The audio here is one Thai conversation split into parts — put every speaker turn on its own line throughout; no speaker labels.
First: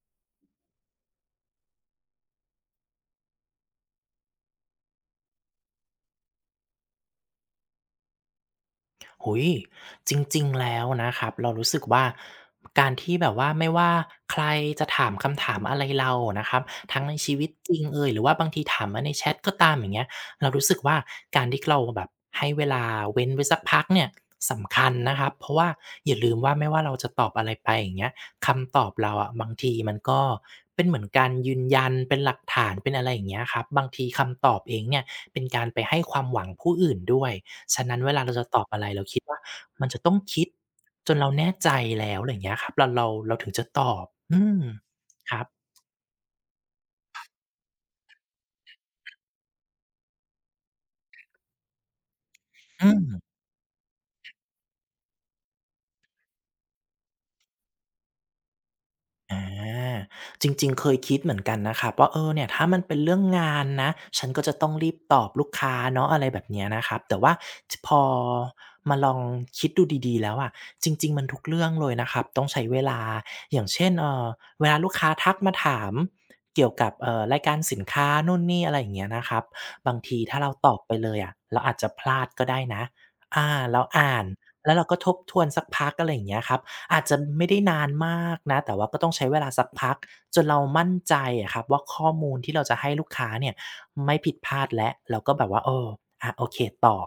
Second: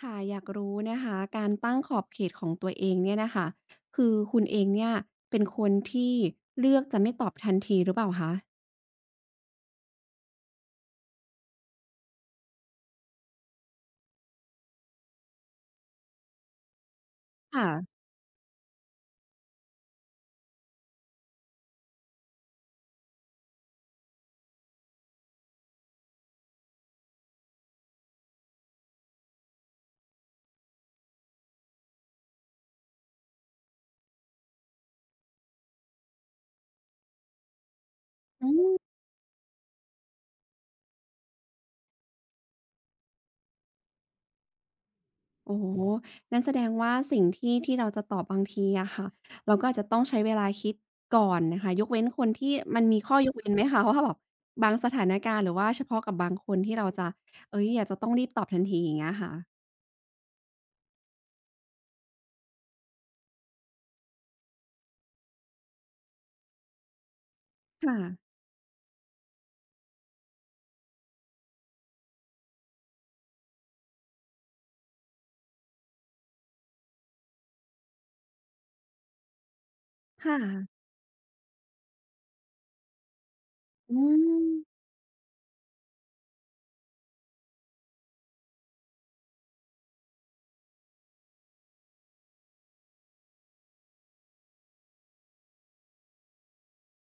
ค่ะ อยากรู้นะคะ การตั้งขอบเขตของตัวเองเนี่ยนะคะคือคุณเองเนี่ยเป็นคนที่เลือกจะไม่ตอบทันทีหรือเปล่าคะ
โอ้โจริงๆแล้วนะครับเรารู้สึกว่าการที่แบบว่าไม่ว่าใครจะถามคำถามอะไรเรานะครับทั้งในชีวิตจริงเอ
ค่ะ
ยหรือว่าบางทีถามมาในแชทก็ตามอย่างเงี้ยเรารู้สึกว่าการที่เราแบบให้เวลาเว้นไว้สักพักเนี่ยสำคัญนะครับเพราะว่าอย่าลืมว่าไม่ว่าเราจะตอบอะไรไปอย่างเงี้ยคำตอบเราอะบางทีมันก็เป็นเหมือนการยืนยันเป็นหลักฐานเป็นอะไรอย่างเงี้ยครับบางทีคำตอบเองเนี่ยเป็นการไปให้ความหวังผู้อื่นด้วย ฉะนั้นเวลาเราจะ
อื
ตอบอะไร
ม
เราคิดว่ามันจะต้องคิดจนเราแน่ใจแล้วอะไรอย่างเงี้ยครับเราถึงจะตอบอืมครับ
โอ้โหนั่นแสดงว่าสิ่งที่เราจะตอบบางทีอะค่ะเราก็อาจจะต้องใช้เวลาคิดก่อนนะคะยกเว้นคนที่มัน
อื
มี
ม
ข้อยกเว้นไหมคะว่าแบบบางสถานการณ์หรือว่าเฉพาะกับบางคนที่เราจะเฮ้ยอยากจะต้องรีบตอบทันทีอย่างเงี้ย
อ
ค่ะ
าจริงๆเคยคิดเหมือนกันนะครับว่าเออเนี่ยถ้ามันเป็นเรื่องงานนะฉันก็จะต้องรีบตอบลูกค้าเนาะอะไรแบบเนี้ยนะครับแต่ว่าจพ
ค่ะ
อมาลองคิดดูดีๆแล้วอะจริงๆมันทุกเรื่องเลยนะครับต้องใช้เวลาอย่างเช่นเวลาลูกค้าทักมาถามเกี่ยวกับรายการสินค้านู่นนี่อะไรอย่างเงี้ยนะครับบางที
ค่ะ
ถ้าเราตอบไปเลยอะเราอาจจะพลาดก็ได้นะอาเรา
อื
อ่านแล้ว
ม
เราก็ทบทวนสักพักอะไรอย่างเงี้ยครับ อาจจะไม่ได้นานมากนะแต่ว่าก็ต้องใช้เวลาสักพักจนเรามั่นใจอะครับว่าข้อมูลที่เราจะให้ลูกค้าเนี่ยไม่ผิดพลาดแล้วเราก็แบบว่าเอออะโอเคตอบ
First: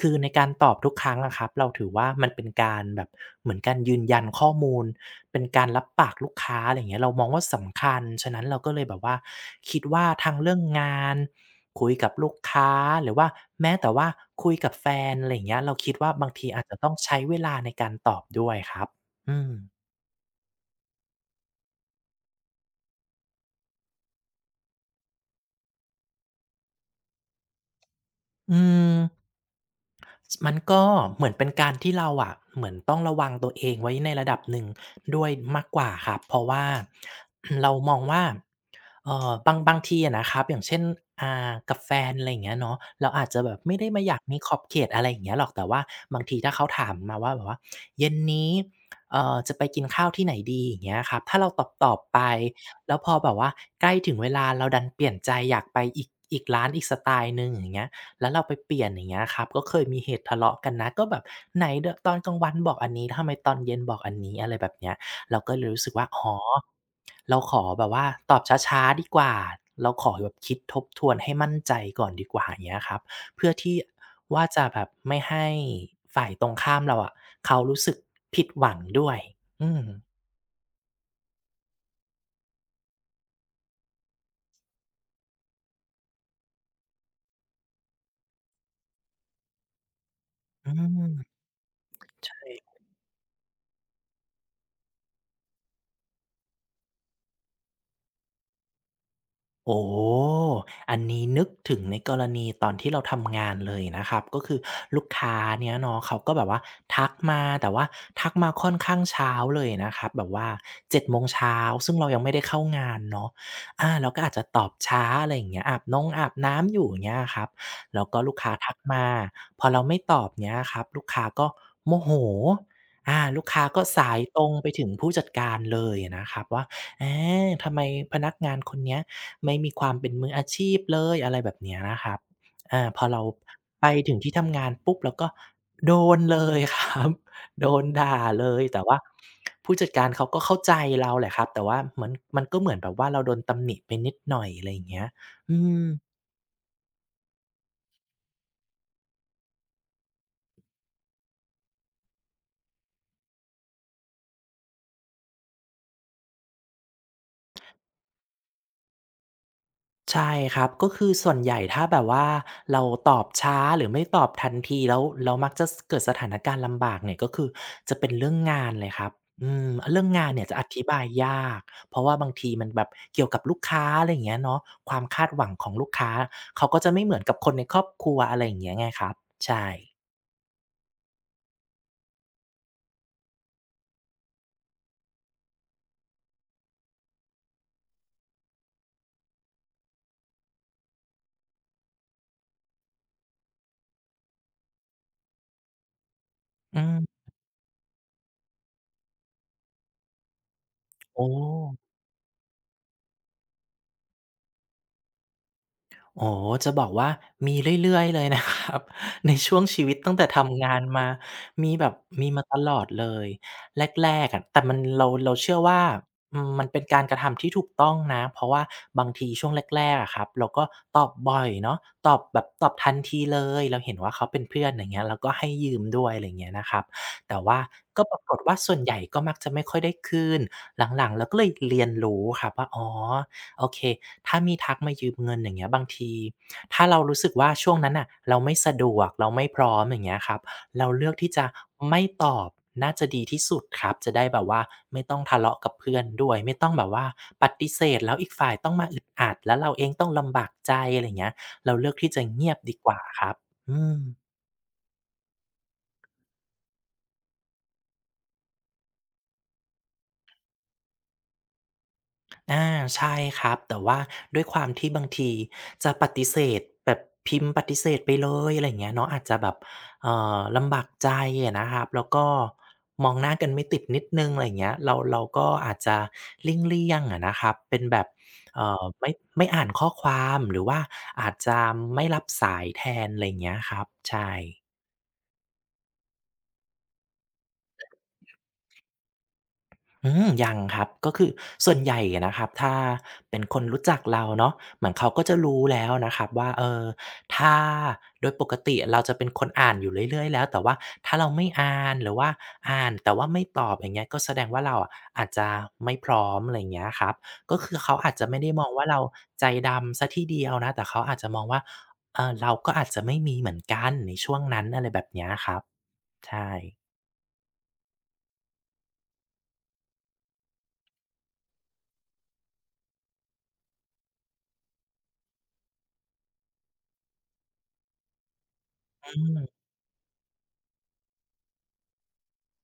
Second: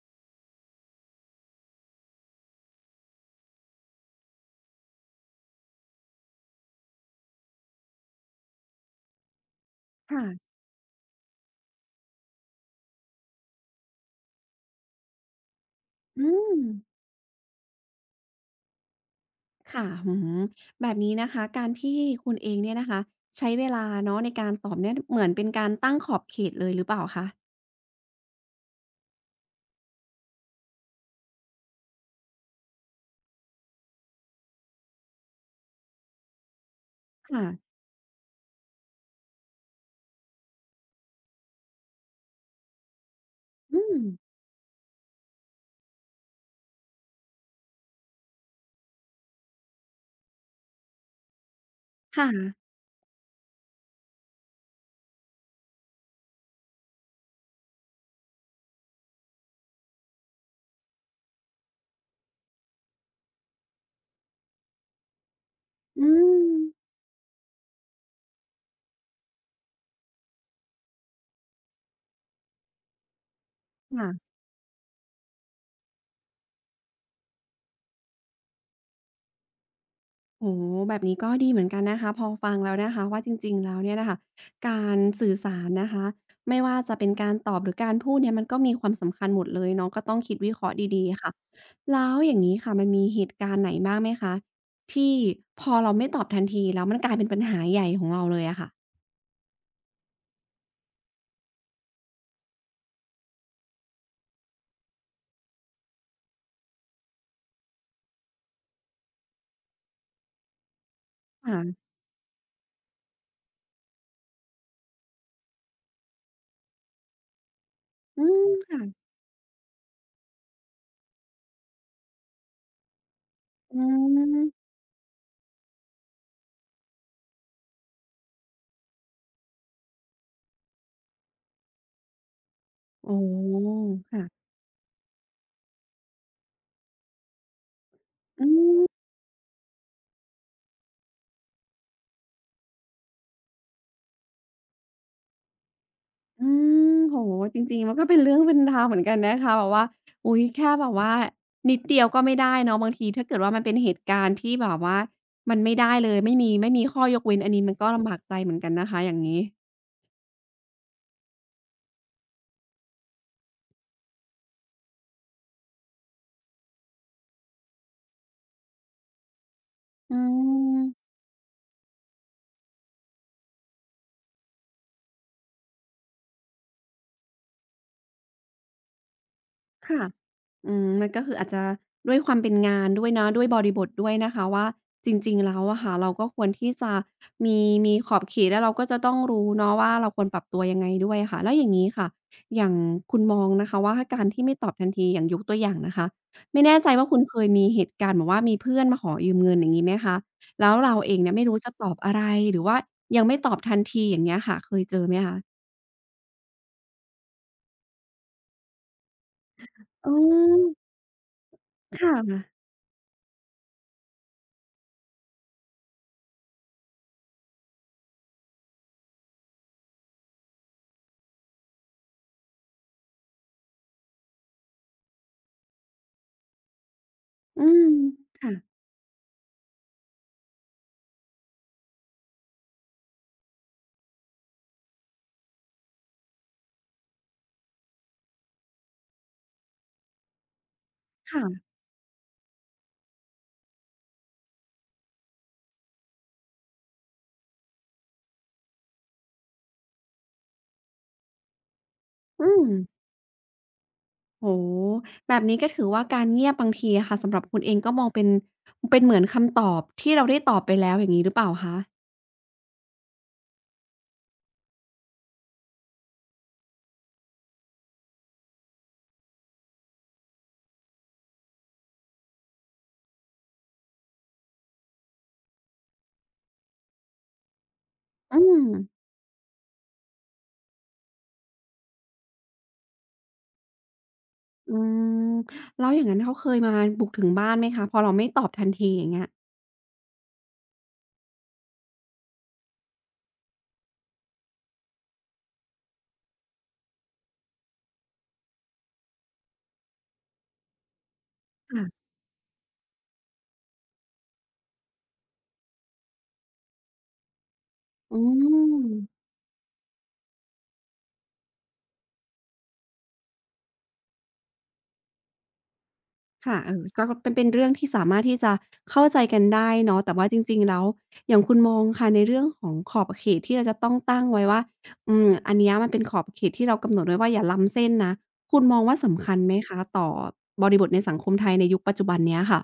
คือในการตอบทุกครั้งอะครับเราถือว่ามันเป็นการแบบเหมือนการยืนยันข้อมูล เป็นการรับปากลูกค้าอะไรอย่างเงี้ยเรามองว่าสำคัญ ฉะนั้นเราก็เลยแบบว่าคิดว่า
ค่ะ
ทั้งเรื่องงานคุยกับลูกค้าหรือว่าแม้แต่ว่าคุยกับแฟนอะไรอย่างเงี้ยเราคิดว่า
อื
บางที
ม
อาจจะต้องใช้เวลาในการตอบด้วยครับ อืม
ค่ะอืมแบบนี้นะคะการที่คุณเองเนี่ยนะคะใช้เวลาเนาะในการตอบเนี่ยเหมือนเป็นการตั้งขอบเขตเลยหรือเปล่าคะ
อืมมันก็เหมือนเป็นการที่เราอะเหมือนต้องระวังตัวเองไว้ในระดับหนึ่งด้วยมากกว่าครับเพราะว่า
ค่ะ
เรามองว่าบางทีอะนะครับอย่างเช่นกับแฟนอะไรอย่างเงี้ยเนาะเราอาจจะแบบไม่
อื
ได้มา
ม
อยากมีขอบเขตอะไรอย่างเงี้ยหรอกแต่ว่าบางทีถ้าเขาถามมาว่าแบบว่าเย็นนี้จะไปกินข้าวที่ไหนดีอย่างเงี้ยครับถ้าเราตอบไป
ค่ะ
แล้วพอแบบว่าใกล้ถึงเวลาเราดันเปลี่ยนใจอยากไปอีกร้านอีกสไตล์หนึ่งอย่างเงี้ย แล้วเราไปเปลี่ยนอย่างเงี้ยครับก็เคยมีเหตุทะเลาะกันนะก็แบบไหนเดอะตอนกลางวันบอกอันนี้ทำไมตอนเย็นบอกอันนี้อะไรแบบเนี้ยเราก็เลยรู้สึกว่า
อื
อ๋อ
ม
เราขอแบบว่าตอบช้าๆดีกว่าเราขอแบบคิดทบทวนให้มั่นใจก่อนดีกว่าอย่างเงี้ยครับเพื่อที่
ค่ะ
ว่าจะแบบไม่ให้ฝ่ายตรงข้ามเราอะเขารู้สึกผิดหวังด้วยอืม
โอ้โฮแบบนี้ก็ดีเหมือนกันนะคะ พอฟังแล้วนะคะว่าจริงๆแล้วเนี่ยน่ะค่ะการสื่อสารนะคะไม่ว่าจะเป็นการตอบหรือการพูดเนี่ยมันก็มีความสำคัญหมดเลยเนาะก็ต้องคิดวิเค
อื
ราะห์ดีๆค่ะ
ม
แล้วอย่างงี้ค่ะมันมีเหตุการณ์ไหนบ้างไหมคะที่พอเราไม่ตอบทันทีแล้วมันกลายเป็นปัญหาใหญ่ของเราเลยอะค่ะ
โอ้อันนี้นึกถึงในกรณีตอนที่เราทำงานเลยนะครับก็คือลูกค้าเนี้ยเนาะเขาก็แบบว่าทักมาแต่ว่าทักมาค่อนข้างเช้าเลยนะครับแบบว่า7 โมงเช้า
ค่ะ
ซึ่งเรายังไม่ได้เข้างานเนาะเราก็อาจจะตอบช้าอะไรอย่างเงี้ยอาบนองอาบน้ำอยู่อย่างเงี้ยครับแล้วก็
อื
ลูก
ม
ค้าทัก
ค่ะ
มาพอเราไม่ตอบเนี้ยครับลูกค้าก็โมโหลูกค้า
อื
ก็สายตรงไป
ม
ถึงผู้จัดการเลยนะครับว่า อาทำไมพนักงานคนเนี้ยไม่มีความเป็นมืออาชีพเลยอะไรแบบเนี้ยนะครับพอ
อ๋อ
เราไปถึง
ค่ะ
ที่ทำงานปุ๊บเราก็โดนเลยครับ โดนด่า
อื
เลยแต่
ม
ว่าผู้จัดการเขาก็เข้าใจเราแหละครับแต่ว่าเหมือนมันก็เหมือนแบบว่าเราโดนตำหนิไปนิดหน่อยอะไรอย่างเงี้ยอืม
อืมโอ้โฮจริงๆมันก็เป็นเรื่องเป็นราวเหมือนกันนะคะแบบว่าอุ๊ยแค่แบบว่านิดเดียวก็ไม่ได้เนาะบางทีถ้าเกิดว่ามันเป็นเหตุการณ์ที่แบบว่ามันไม่ได้เลยไม่มีข้อยกเว้นอันนี้มันก็ลำบากใจเหมือนกันนะคะอย่างงี้
ใช่ครับก็คือส่วนใหญ่ถ้าแบบว่าเราตอบช้าหรือไม่ตอบทันทีแล้วแล้วมักจะเกิดสถานการณ์ลำบากเนี่ยก็คือจะเป็นเรื่องงานเลยครับอืมเรื่อง
อื
งานเนี่ยจะอธิบาย
ม
ยากเพราะว่าบางทีมันแบบเกี่ยวกับลูกค้าอะไรอย่างเงี้ยเนาะความคาดหวังของลูกค้าเขาก็จะไม่เหมือนกับคนในครอบครัวอะไรอย่างเงี้ยไงครับใช่
ค่ะอืมมันก็คืออาจจะด้วยความเป็นงานด้วยเนาะด้วยบริบทด้วยนะคะว่าจริงๆแล้วอะค่ะเราก็ควรที่จะมีมีขอบเขตแล้วเราก็จะต้องรู้เนาะว่าเราควรปรับตัวยังไงด้วยค่ะแล้วอย่างงี้ค่ะอย่างคุณมองนะคะว่าการที่ไม่ตอบทันทีอย่างยกตัวอย่างนะคะไม่แน่
อื
ใจ
ม
ว่าคุณเคยมีเหตุการณ์แบบว่ามีเพื่อนมาขอยืมเงินอย่างงี้ไหมคะแล้วเราเอง
โอ้
เนี่ยไม่รู้จะตอบอะไรหรือว่ายังไม่ตอบทันทีอย่างเงี้ยค่ะเคยเจอไหมคะ
โอ้โฮจะบอกว่ามีเรื่อยๆเลย นะครับในช่วงชีวิต
อ๋
ตั้งแต่ทำงาน
อ
มามีแบบ
ค่
มีมาต
ะ
ลอดเลยแรกๆอะแต่มันเราเชื่อว่ามันเป็นการกระทำที่ถูกต้องนะเพราะว่าบางทีช่วงแรกๆอะครับเราก็ตอบบ่อยเนาะตอบแบบตอบทันทีเลยเราเห็นว่าเขาเป็นเพื่อนอย่างเงี้ยเราก็ให้ยืมด้วยอะไรอย่างเงี้ยนะครับแต่ว่า
อืม
ก็ปรากฏ
ค่ะ
ว่าส่วนใหญ่ก็มักจะไม่ค่อยได้คืนหลังๆเราก็เลยเรียนรู้ครับว่าอ๋อ โอเค ถ้ามีทักมายืมเงินอย่างเงี้ยบางทีถ้าเรารู้สึกว่าช่วงนั้นน่ะเราไม่สะดวกเราไม่พร้อมอย่างเงี้ยครับเราเลือกที่จะ
ค่ะ
ไม่ตอบ น่าจะดีที่สุดครับจะได้แบบว่าไม่ต้องทะเลาะกับเพื่อนด้วยไม่ต้องแบบว่าปฏิเสธแล้วอีกฝ่ายต้องมาอึดอัดแล้วเราเองต้องลำบากใจอะไรอย่างเงี้ยเราเลือกที่จะ
อื
เงียบ
ม
ดีกว่าครับอืม
โอ้โฮแบบนี้ก็ถือว่าการเงียบบางทีอะค่ะสำหรับคุณเองก็มองเป็นเป็นเหมือนคำตอบที่เราได้ตอบไปแล้วอย่างงี้หรือเปล่าคะ
อาใช่ครับแต่ว่าด้วยความที่บางทีจะปฏิเสธแบบพิมพ์ปฏิเสธไปเลยอะไรอย่างเงี้ยเนาะอาจจะแบบลำบากใจอะนะครับแล้วก็มองหน้ากันไม่ติดนิดหนึ่งอะไรอย่างเงี้ยเราก็อาจจะเลี่ยงๆอะนะครับเป็นแบบ
อืม
เอ่อไม่ไม่อ่านข้อความหรือว่าอาจจะไม่รับสายแทนอะไรอย่างเงี้ยครับใช่
อืมแล้วอย่างงั้นเขาเคยมาบุกถึงบ้านไหมคะพอเราไม่ตอบทันทีอย่างเงี้ย
อืมยังครับก็คือส่วนใหญ่อะนะครับถ้าเป็นคนรู้จักเราเนาะเหมือนเขาก็จะรู้แล้วนะครับว่าเออถ้าโดยปกติเราจะเป็นคนอ่านอยู่เรื่อยๆแล้วแต่ว่าถ้าเราไม่อ่านห
ค่ะ
รือว่าอ่านแต่ว่าไม่ตอบอย่างเงี้ยก็แสดงว่าเราอะอาจจะไม่พร้อมอะไรอย่างเงี้ยครับก็คือเขาอาจ
อื
จะไม่ได้มองว่าเรา
ม
ใจดำเสียทีเดียวนะแต่เขาอาจจะมองว่าเออเราก็อาจจะไม่มีเหมือนกันในช่วงนั้นอะไรแบบเนี้ยครับใช่
ค่ะเออก็เป็นเป็นเรื่องที่สามารถที่จะเข้าใจกันได้เนาะแต่ว่าจริงๆแล้วอย่างคุณมองค่ะในเรื่องของขอบเขตที่เราจะต้องตั้งไว้ว่าอืมอันเนี้ยมันเป็นขอบเขตที่เรากำหนดไว้ว่าอย่าล้ำเส้นนะคุณมองว่าสำคัญไหมคะต่อบริบทในสังคมไทยในยุคปัจจุบันเนี้ยค่ะ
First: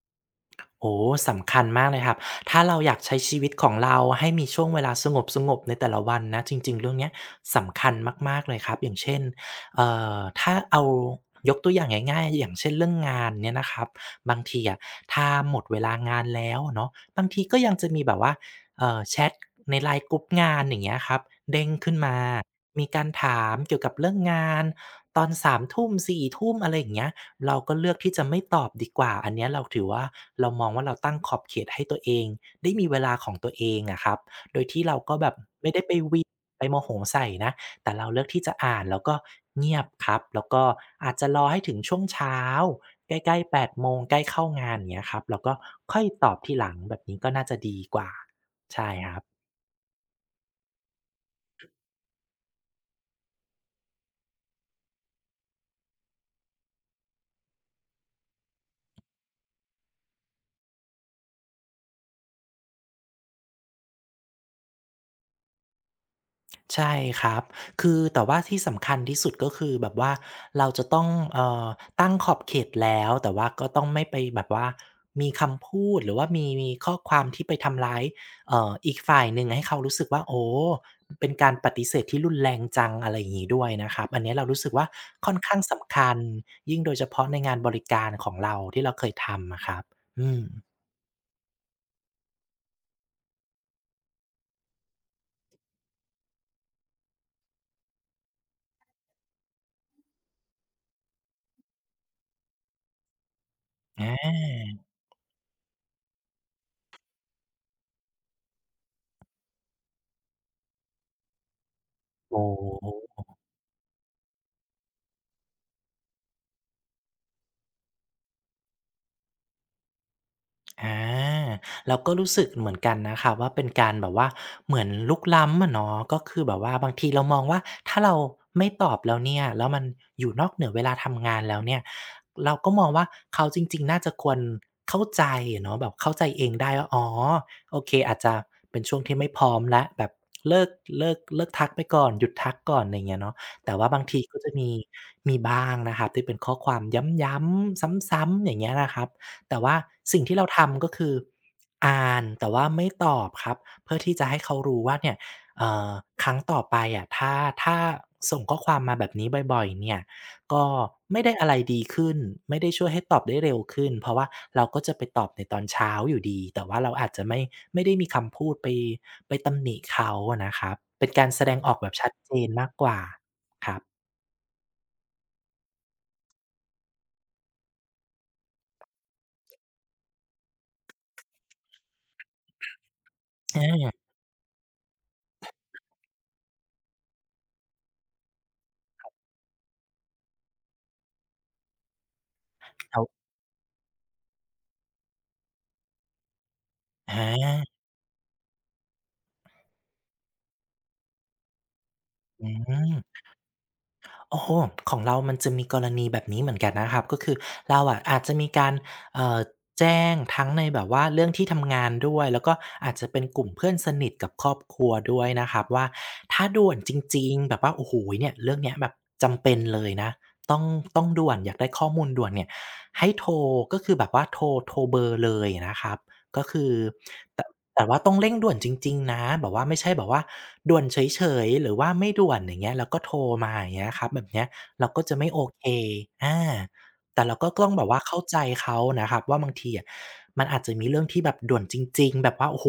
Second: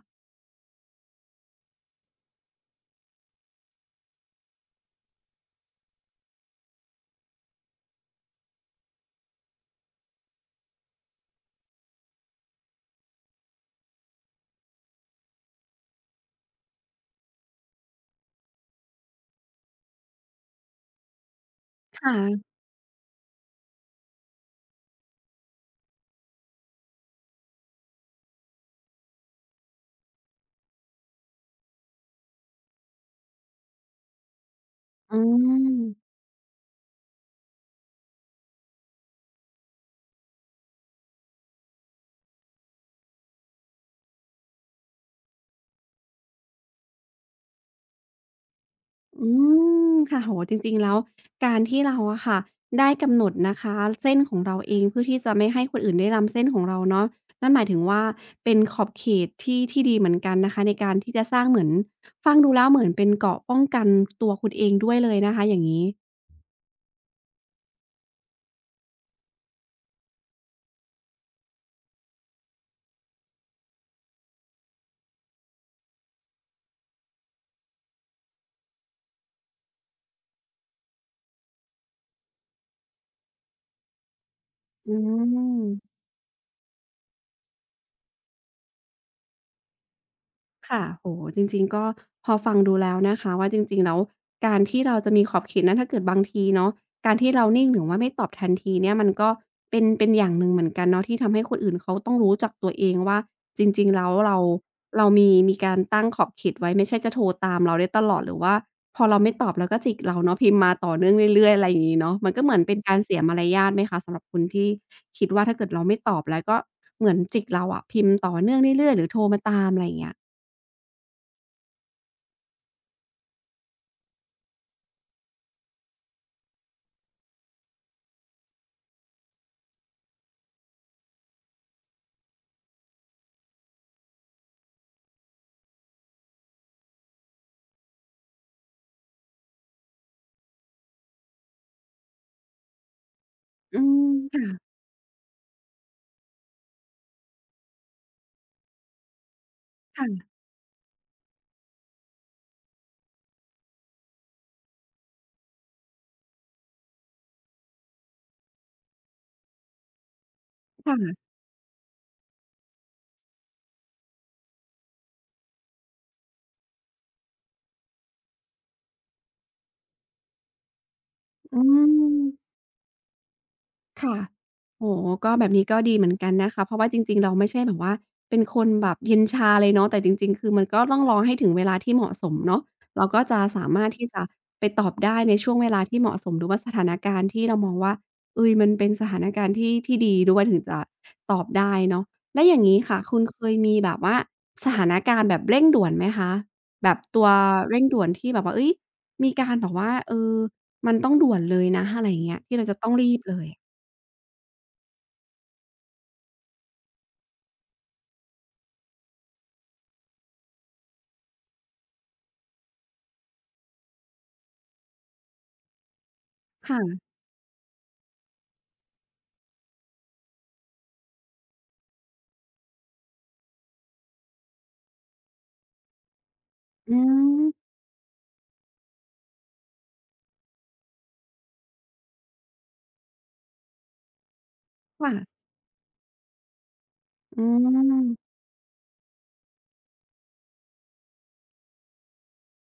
โอ้สำคัญมากเลยครับถ้าเราอยากใช้ชีวิตของเราให้มีช่วงเวลาสงบๆในแต่ละวันนะจริงๆเรื่องเนี้ยสำคัญมากๆเลยครับอย่างเช่นเอ่ถ้าเอายกตัวอย่างง่ายๆอย่างเช่นเรื่องงานเนี่ยนะครับบางทีอะถ้าหมดเวลางานแล้วอะเนาะบางทีก็ยังจะมีแบบว่าแชตใน LINE กรุ๊ปงานอย่างเงี้ยครับเด้งขึ้น
ค
มา
่ะ
มีการถามเกี่ยวกับเรื่องงานตอนสามทุ่มสี่ทุ่มอะไรอย่างเงี้ย เราก็เลือกที่จะไม่ตอบดีกว่าอันเนี้ยเราถือว่าเรามองว่าเราตั้งขอบเขตให้ตัวเองได้มีเวลาของตัวเองอะครับโดยที่เราก็
อื
แบบไม่ได้ไปเห
ม
วี่ยงไปโมโหใส่นะแต่เราเลือกที่จะอ่านแล้วก็เงียบครับแล้วก็อาจจะรอให้ถึงช่วงเช้าใกล้ๆแปดโมงใกล้เข้างานอย่างเงี้ยครับเราก็ค่อยตอบทีหลังแบบนี้ก็น่าจะดีกว่าใช่ครั
อื
บ
มค่ะโอ้โฮจริงๆแล้วการที่เราอะค่ะได้กำหนดนะคะเส้นของเราเองเพื่อที่จะไม่ให้คนอื่นได้ล้ำเส้นของเราเนาะนั่นหมายถึงว่าเป็นขอบเขตที่ดีเหมือนกันนะคะในการที่จะสร้างเหมือนฟังดูแล้วเหมือนเป็นเกราะป้องกันตัวคุณเองด้วยเลยนะคะอย่างงี้
ใช่ครับ คือแต่ว่าที่สำคัญที่สุดก็คือแบบว่าเราจะต้องตั้งขอบเขตแล้วแต่ว่าก็ต้องไม่ไปแบบว่ามีคำพูดหรือว่ามีข้อความที่ไปทำร้ายอีกฝ่ายหนึ่งให้เขารู้สึกว่าโอ้เป็นการปฏิเสธที่รุนแรงจังอะไรอย่างนี้ด้วยนะครับอันนี้เรารู้สึกว่า
อื
ค่อนข้างสำ
ม
คัญยิ่งโดยเฉพาะในงานบริการของเราที่เราเคยทำนะครับอืม
ค่ะโอ้โฮจริงๆก็พอฟังดูแล้วนะคะว่าจริงๆแล้วการที่เราจะมีขอบเขตนั้นถ้าเกิดบางทีเนาะการที่เรานิ่งหรือว่าไม่ตอบทันทีเนี่ยมันก็เป็นเป็นอย่างหนึ่งเหมือนกันเนาะที่ทำให้คนอื่นเขาต้องรู้จักตัวเองว่าจริงๆ
อ
แล้วเรา
า
เรามีมีการตั้งขอบเขตไว้ไม่ใช่จะโทรตามเราได้ตลอดหรือว่าพอเราไม่ตอบแล้วก็จิกเราเนาะพิมพ์มาต่อเนื่องเรื่อยๆอะไรอย่างงี้เนาะมัน
โอ
ก็เหมือนเป็นการ
้
เสียมารยาทไหมคะสำหรับคุณที่คิดว่าถ้าเกิดเราไม่ตอบแล้วก็เหมือนจิกเราอะพิมพ์ต่อเนื่องเรื่อยๆหรือโทรมาตามอะไรอย่างเงี้ย
อาเราก็รู้สึกเหมือนกันนะคะว่าเป็นการแบบว่าเหมือนรุกล้ำอะเนาะก็คือแบบว่าบางทีเรามองว่าถ้าเราไม่ตอบแล้วเนี่ยแล้วมันอยู่นอกเหนือเวลาทำงานแล้วเนี่ยเราก็มองว่าเขาจริงๆน่าจะควรเข้าใจอะเนาะแบบเข้าใจเองได้ว่าอ๋อโอเคอาจจะเป็นช่วงที่ไม่พร้อมแล้วแบบเลิกเลิกเลิกทักไปก่อนหยุดทักก่อนอะไรอย่างเงี้ยเนาะแต่
อื
ว่าบางทีก็จะ
ม
มีมีบ้างนะครับที่เป็นข้อความย้ำๆซ้ำๆอย่างเงี้ยนะครับ แต่ว่าสิ่ง
ค่ะ
ที่เราทำก็คืออ่านแต่ว่าไม่ตอบครับเพื่อที่จะให้เขารู้ว่าเนี่ยเอ่อครั้งต่อไปอะถ้าส่งข้อความมาแบบนี้บ่อยๆเนี่ยก็
ค่ะ
ไม่ได้
ค่ะ
อะไรดีขึ้นไม่ได้ช่วยให้ตอบได้เร็วขึ้นเพราะว่าเราก็จะไปตอบในตอนเช้าอยู่ดีแต่ว่าเราอาจจะไม่ได้มีคำพูดไปตำหนิเขาอะนะครับเป็นการแสด
อื
งออกแบบชัดเจน
ม
มากกว่าครับ
ค่ะโอ้โฮก็แบบนี้ก็ดีเหมือนกันนะคะเพราะว่าจริงๆเราไม่ใช่แบบว่าเป็นคนแบบเย็นชาเลยเนาะแต่จริงๆ คือมันก็ต้องรอให้ถึงเวลาที่เหมาะสมเนาะเราก็จะ
อ
สามารถ
า
ที่จะไปตอบได้ในช่วงเวลาที่เหมาะสมหรือว่าสถานการณ์ที่เรามองว่าเฮ้ยมันเป็นสถานการณ์ที่ดีด้วยถึงจะตอบได้เนาะแล้วอย่างงี้
แล้
ค่ะ
ว
คุณเคยมีแบบว่าสถานการณ์แบบเร่งด่วนไหมคะแบบ
อ
ตัวเร่
า
งด่วนที่แบบว่าเฮ้ยมีการแบบว่ามันต้องด่วนเลยนะอะไรอย่างเงี้ย
อื
ที่เราจะต้องรี
ม
บเลย
โอ้โฮของเรามันจะมีกรณีแบบนี้เหมือนกันนะครับก็คือเราอะอาจจะมีการเอ่อแจ้งทั้งในแบบว่าเรื่องที่ทำงานด้วย แล้วก็อาจจะเป็นกลุ่มเพื่อนสนิทกับครอบครัวด้วยนะครับว่าถ้าด่วนจ
ค่ะ
ริงๆแบบว่าโอ้โฮเนี่ยเรื่องเนี้ยแบบจำเป็นเลยนะต้องต้องด่วนอยากได้ข้อมูลด่วนเนี่ยให้โทรก็คือแบบว่าโทรเบอร์เลยนะครับก็คือ
อื
ต
ม
แต่ว่าต้องเร่งด่วนจริงๆนะแบบว่าไม่ใช่แบบว่าด่วนเฉยๆหรือว่าไม่ด่วนอย่างเงี้ยแล้วก็โทรมาอย่างเงี้ยครับแบบเนี้ยเราก็จะไม่โอ
ค่ะ
เคอาแต่เรา
อื
ก็ต้องแบบว่าเข้า
ม
ใจเขานะครับว่าบางทีอะมันอาจจะมีเรื่องที่แบบด่วนจริงๆแบบว่าโอ้โฮ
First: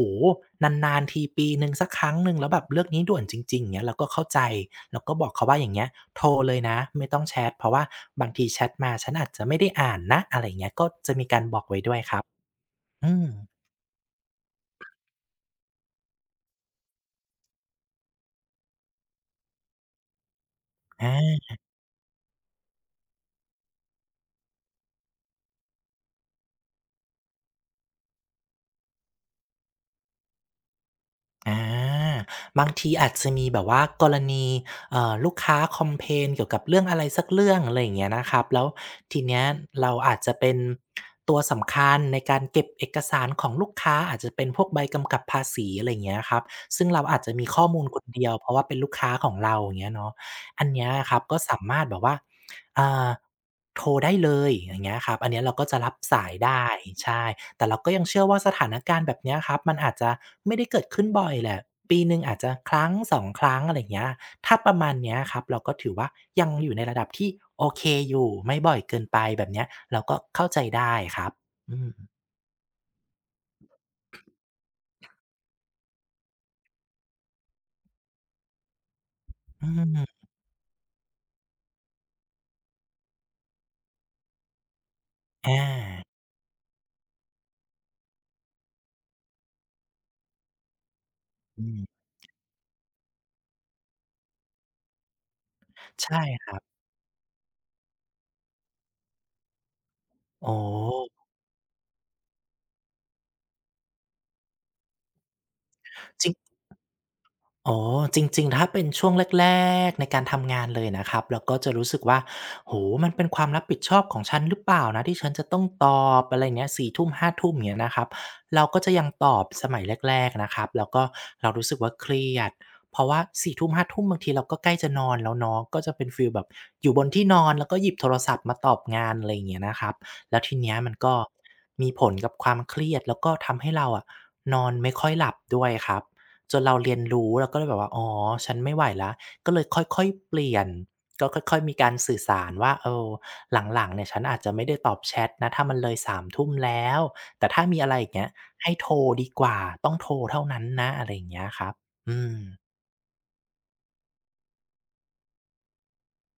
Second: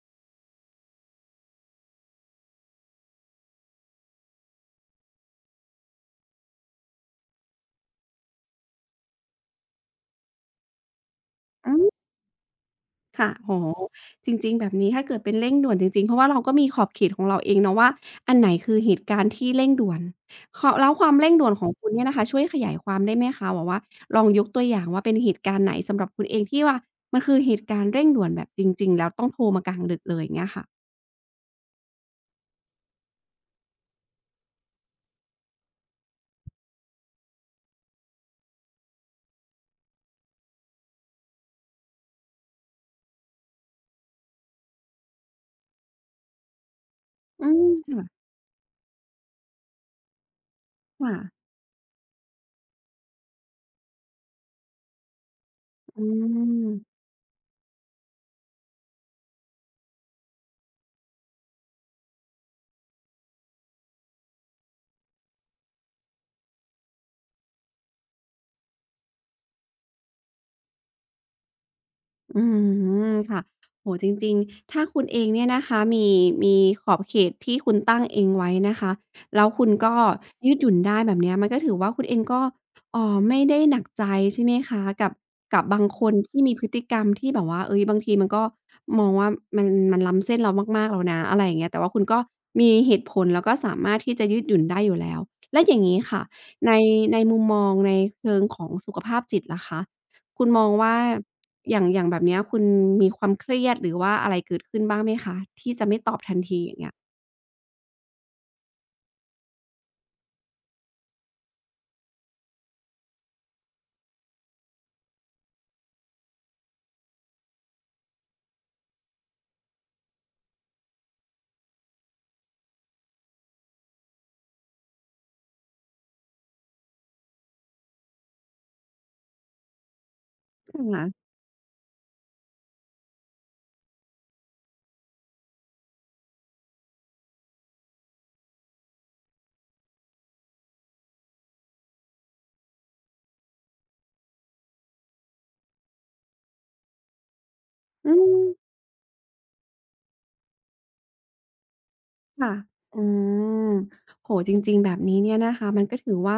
นานๆทีปีหนึ่งสักครั้งหนึ่งแล้วแบบเรื่องนี้ด่วนจริงๆอย่างเงี้ยเราก็เข้าใจเราก็บอกเขาว่าอย่างเงี้ยโทรเลยนะไม่ต้องแชตเพราะว่าบางทีแชตมาฉันอาจจะไม่ได้อ่านนะอะไรอย่างเงี้ยก็จะมีการบอก
อื
ไว้
ม
ด้วยครับอืม
ค่ะโอ้โฮจริงๆแบบนี้ถ้าเกิดเป็นเร่งด่วนจริงๆเพราะว่าเราก็มีขอบเขตของเราเองเนาะว่า อันไหนคือเหตุการณ์ที่เร่งด่วนขอแล้วความเร่ง
อา
ด่วนของคุณเนี่ยนะคะช่วยขยายความได้ไหมคะแบบว่าลองยกตัวอย่างว่าเป็นเหตุการณ์ไหนสำหรับคุณเองที่ว่ามันคือเหตุการณ์เร่งด่วนแบบจริงๆแล้วต้องโทรมากลางดึกเลยอย่างเงี้ยค่ะ
อาบางทีอาจจะมีแบบว่ากรณีลูกค้าคอมเพลนเกี่ยวกับเรื่องอะไรสักเรื่องอะไรอย่างเงี้ยนะครับแล้วทีเนี้ยเราอาจจะเป็นตัวสำคัญในการเก็บเอกสารของลูกค้าอาจจะเป็นพวกใบกำกับภาษีอะไรอย่างเงี้ยครับซึ่งเราอาจจะมี
อื
ข้
ม
อมูลคน
ค่ะ
เดียวเพราะว่าเป็นลูกค้าของเราอย่างเงี้ยเนาะอันเนี้ยค
ค่ะ
รับก็สามารถแบบว่า อ่าโทรได้เลยอย่างเงี้ยครับอันเนี้ยเราก็จะรับ
อื
สายได้
ม
ใช่แต่เราก็ยังเชื่อว่าสถานการณ์แบบเนี้ยครับมันอาจจะไม่ได้เกิดขึ้นบ่อยแหละปีหนึ่งอาจจะ1-2ครั้งอะไรอย่างเงี้ยถ้าประมาณเนี้ยครับเราก็ถือว่ายังอยู่ในระดับที่โอเคอยู่ไม่บ่อยเกินไปแบบเนี้ยเราก็เข้าใจได้ครับอืม
อืมค่ะโอ้โฮจริงๆถ้าคุณเองเนี่ยนะคะมีขอบเขตที่คุณตั้งเองไว้นะคะแล้วคุ
อื
ณก็
ม
ยืดหยุ่นได้แบบเนี้ยมันก็ถือว่าคุณเองก็ไม่ได้หนักใจใช่ไหมคะกับ
อ
กับบางคน
า
ที่มีพฤติกรรมที่แบบว่าเฮ้ยบางทีมันก็มองว่ามันมันล้ำเส้นเรามากๆแล้วนะอะไรอย่างเงี้ยแต่
อื
ว่า
ม
คุณก็มีเหตุผลแล้วก็สามารถที่จะยืดหยุ่นได้อยู่แล้วแล้วอย่างงี้
ใช่
ค่ะ
ครั
ใน
บ
ในมุมมองในเชิงของสุขภาพจิตล่ะคะคุ
อ๋
ณ
อ
มองว่า อย่างแบบเนี้ยคุณมีความเครียดหรือว่าอะไรเกิดขึ้นบ้างไหมคะที่จะไม่ตอบ
จริง
ทันทีอย่างเงี้ย
อ๋อจริงๆถ้าเป็นช่วงแรกๆในการทำงานเลยนะครับเราก็จะรู้สึกว่าโอ้โฮมันเป็นความรับผิดชอบของฉันหรือเปล่านะที่ฉันจะต้องตอบอะไรอย่างเงี้ย22:00 23:00อย่างเงี้ยนะครับเราก็จะยังตอบสมัยแรกๆนะครับแล้วก็เรารู้สึกว่าเครียดเพราะว่าสี่ทุ่มห้าทุ่มบางทีเราก็ใกล้จะนอนแล้วเนาะก็จะเป็นฟีลแบบอยู่บนที่นอนแล้วก็หยิบโทรศัพท์มาตอบงานอะไรอย่างเงี้ยนะครับแล้วทีเนี้ย
อือ
มัน
ฮึ
ก็มีผลกับความเครียดแล้วก็ทำให้เราอะนอนไม่ค่อยหลับด้วยครับ จนเราเรียนรู้เราก็เลยแบบว่าอ๋อฉันไม่ไหวแล้วก็เลยค่อยๆเปลี่ยนก็ค่อยๆมีการสื่อสารว่าเออหลังๆเนี่ยฉันอาจจะไม่ได้ตอบแชตนะถ้ามันเลยสามทุ่มแล้วแต่ถ้ามีอะไรอย่า
อื
งเงี้ย
ม
ให้โทรดีกว่าต้องโทรเท่านั้นนะอะไรอย่างเงี้ยครับอืม
ค่ะอืมโอโจริงๆ แบบนี้เนี่ยนะคะมันก็ถือว่า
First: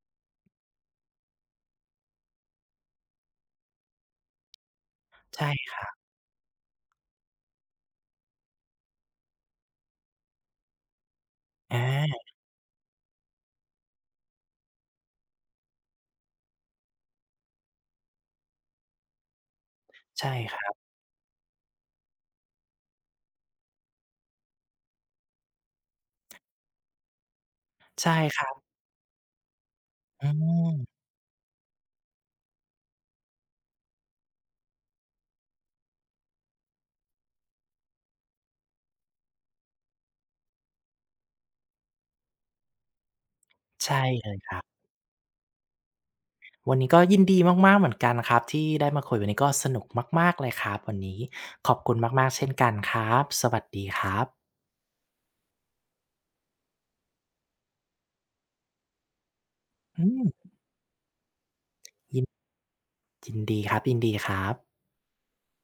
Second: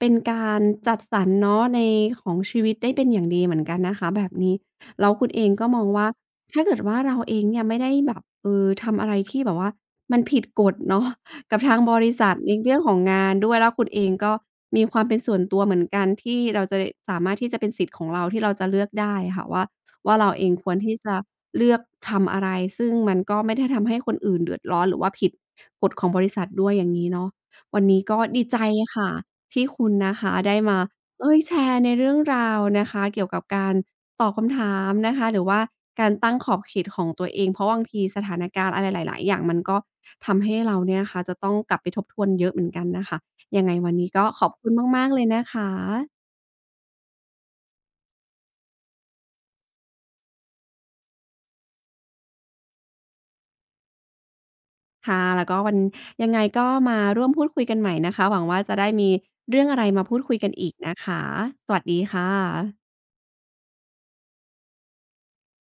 เป็นการจัดสรรเนาะในของชีวิตได้เป็นอย่างดีเหมือนกันนะคะแบบนี้แล้วคุณเอ
ใช่
งก็
ค
มอ
รั
ง
บ
ว่าถ้าเกิดว่าเราเองเนี่ยไม่ได้แบบทำอะไรที่แบบว่ามันผิดกฎเนาะ กับทา
อ
งบริ
า
ษัทในเรื่องของงานด้วยแล้วคุณเองก็มีความเป็นส่วนตัวเหมือนกันที่เราจะสามารถที่จะเป็นสิทธิ์ของเราที่เราจะเลือกได้ค่ะว่า ว่า
ใช่
เราเอง
ครั
ควร
บ
ที่จะเลือกทำอะไรซึ่งมันก็ไม่ได้ทำให้คนอื่นเดือดร้อนหรือว่าผิดกฎของบริษัทด้วยอย่างงี้เนาะวันนี้
ใช่
ก็
ค
ดี
รั
ใจ
บ
ค่ะที่คุณนะ
อื
คะได้มา
ม
เอ๊ยแชร์ในเรื่องราวนะคะเกี่ยวกับการตอบคำถามนะคะหรือว่าการตั้งขอบเขตของตัวเองเพราะบางทีสถานการณ์อะไรหลายๆอย่างมันก็ทำให้เราเนี่ยนะคะจะต้องกลับไปทบทวนเยอะเหมือนกันน่ะค่ะยังไงวัน
ใช่
นี้ก็
เลย
ข
ค
อบ
รับ
คุณมากๆเลยนะคะ
วันนี้ก็ยินดีมากๆเหมือนกันครับที่ได้มาคุยวันนี้ก็สนุกมากๆเลยครับวันนี้ขอบคุณมากๆเช่นกันครับสวัสดีครับ
ค่ะแล้วก็วันยังไงก็มาร่วมพูดคุยกันใหม่นะคะหวังว่าจะได้มีเรื่องอะไร
อื
มาพูด
ม
คุยกันอีกนะคะสวัสดี
ยิน
ค่ะ
ยินดีครับยินดีครับ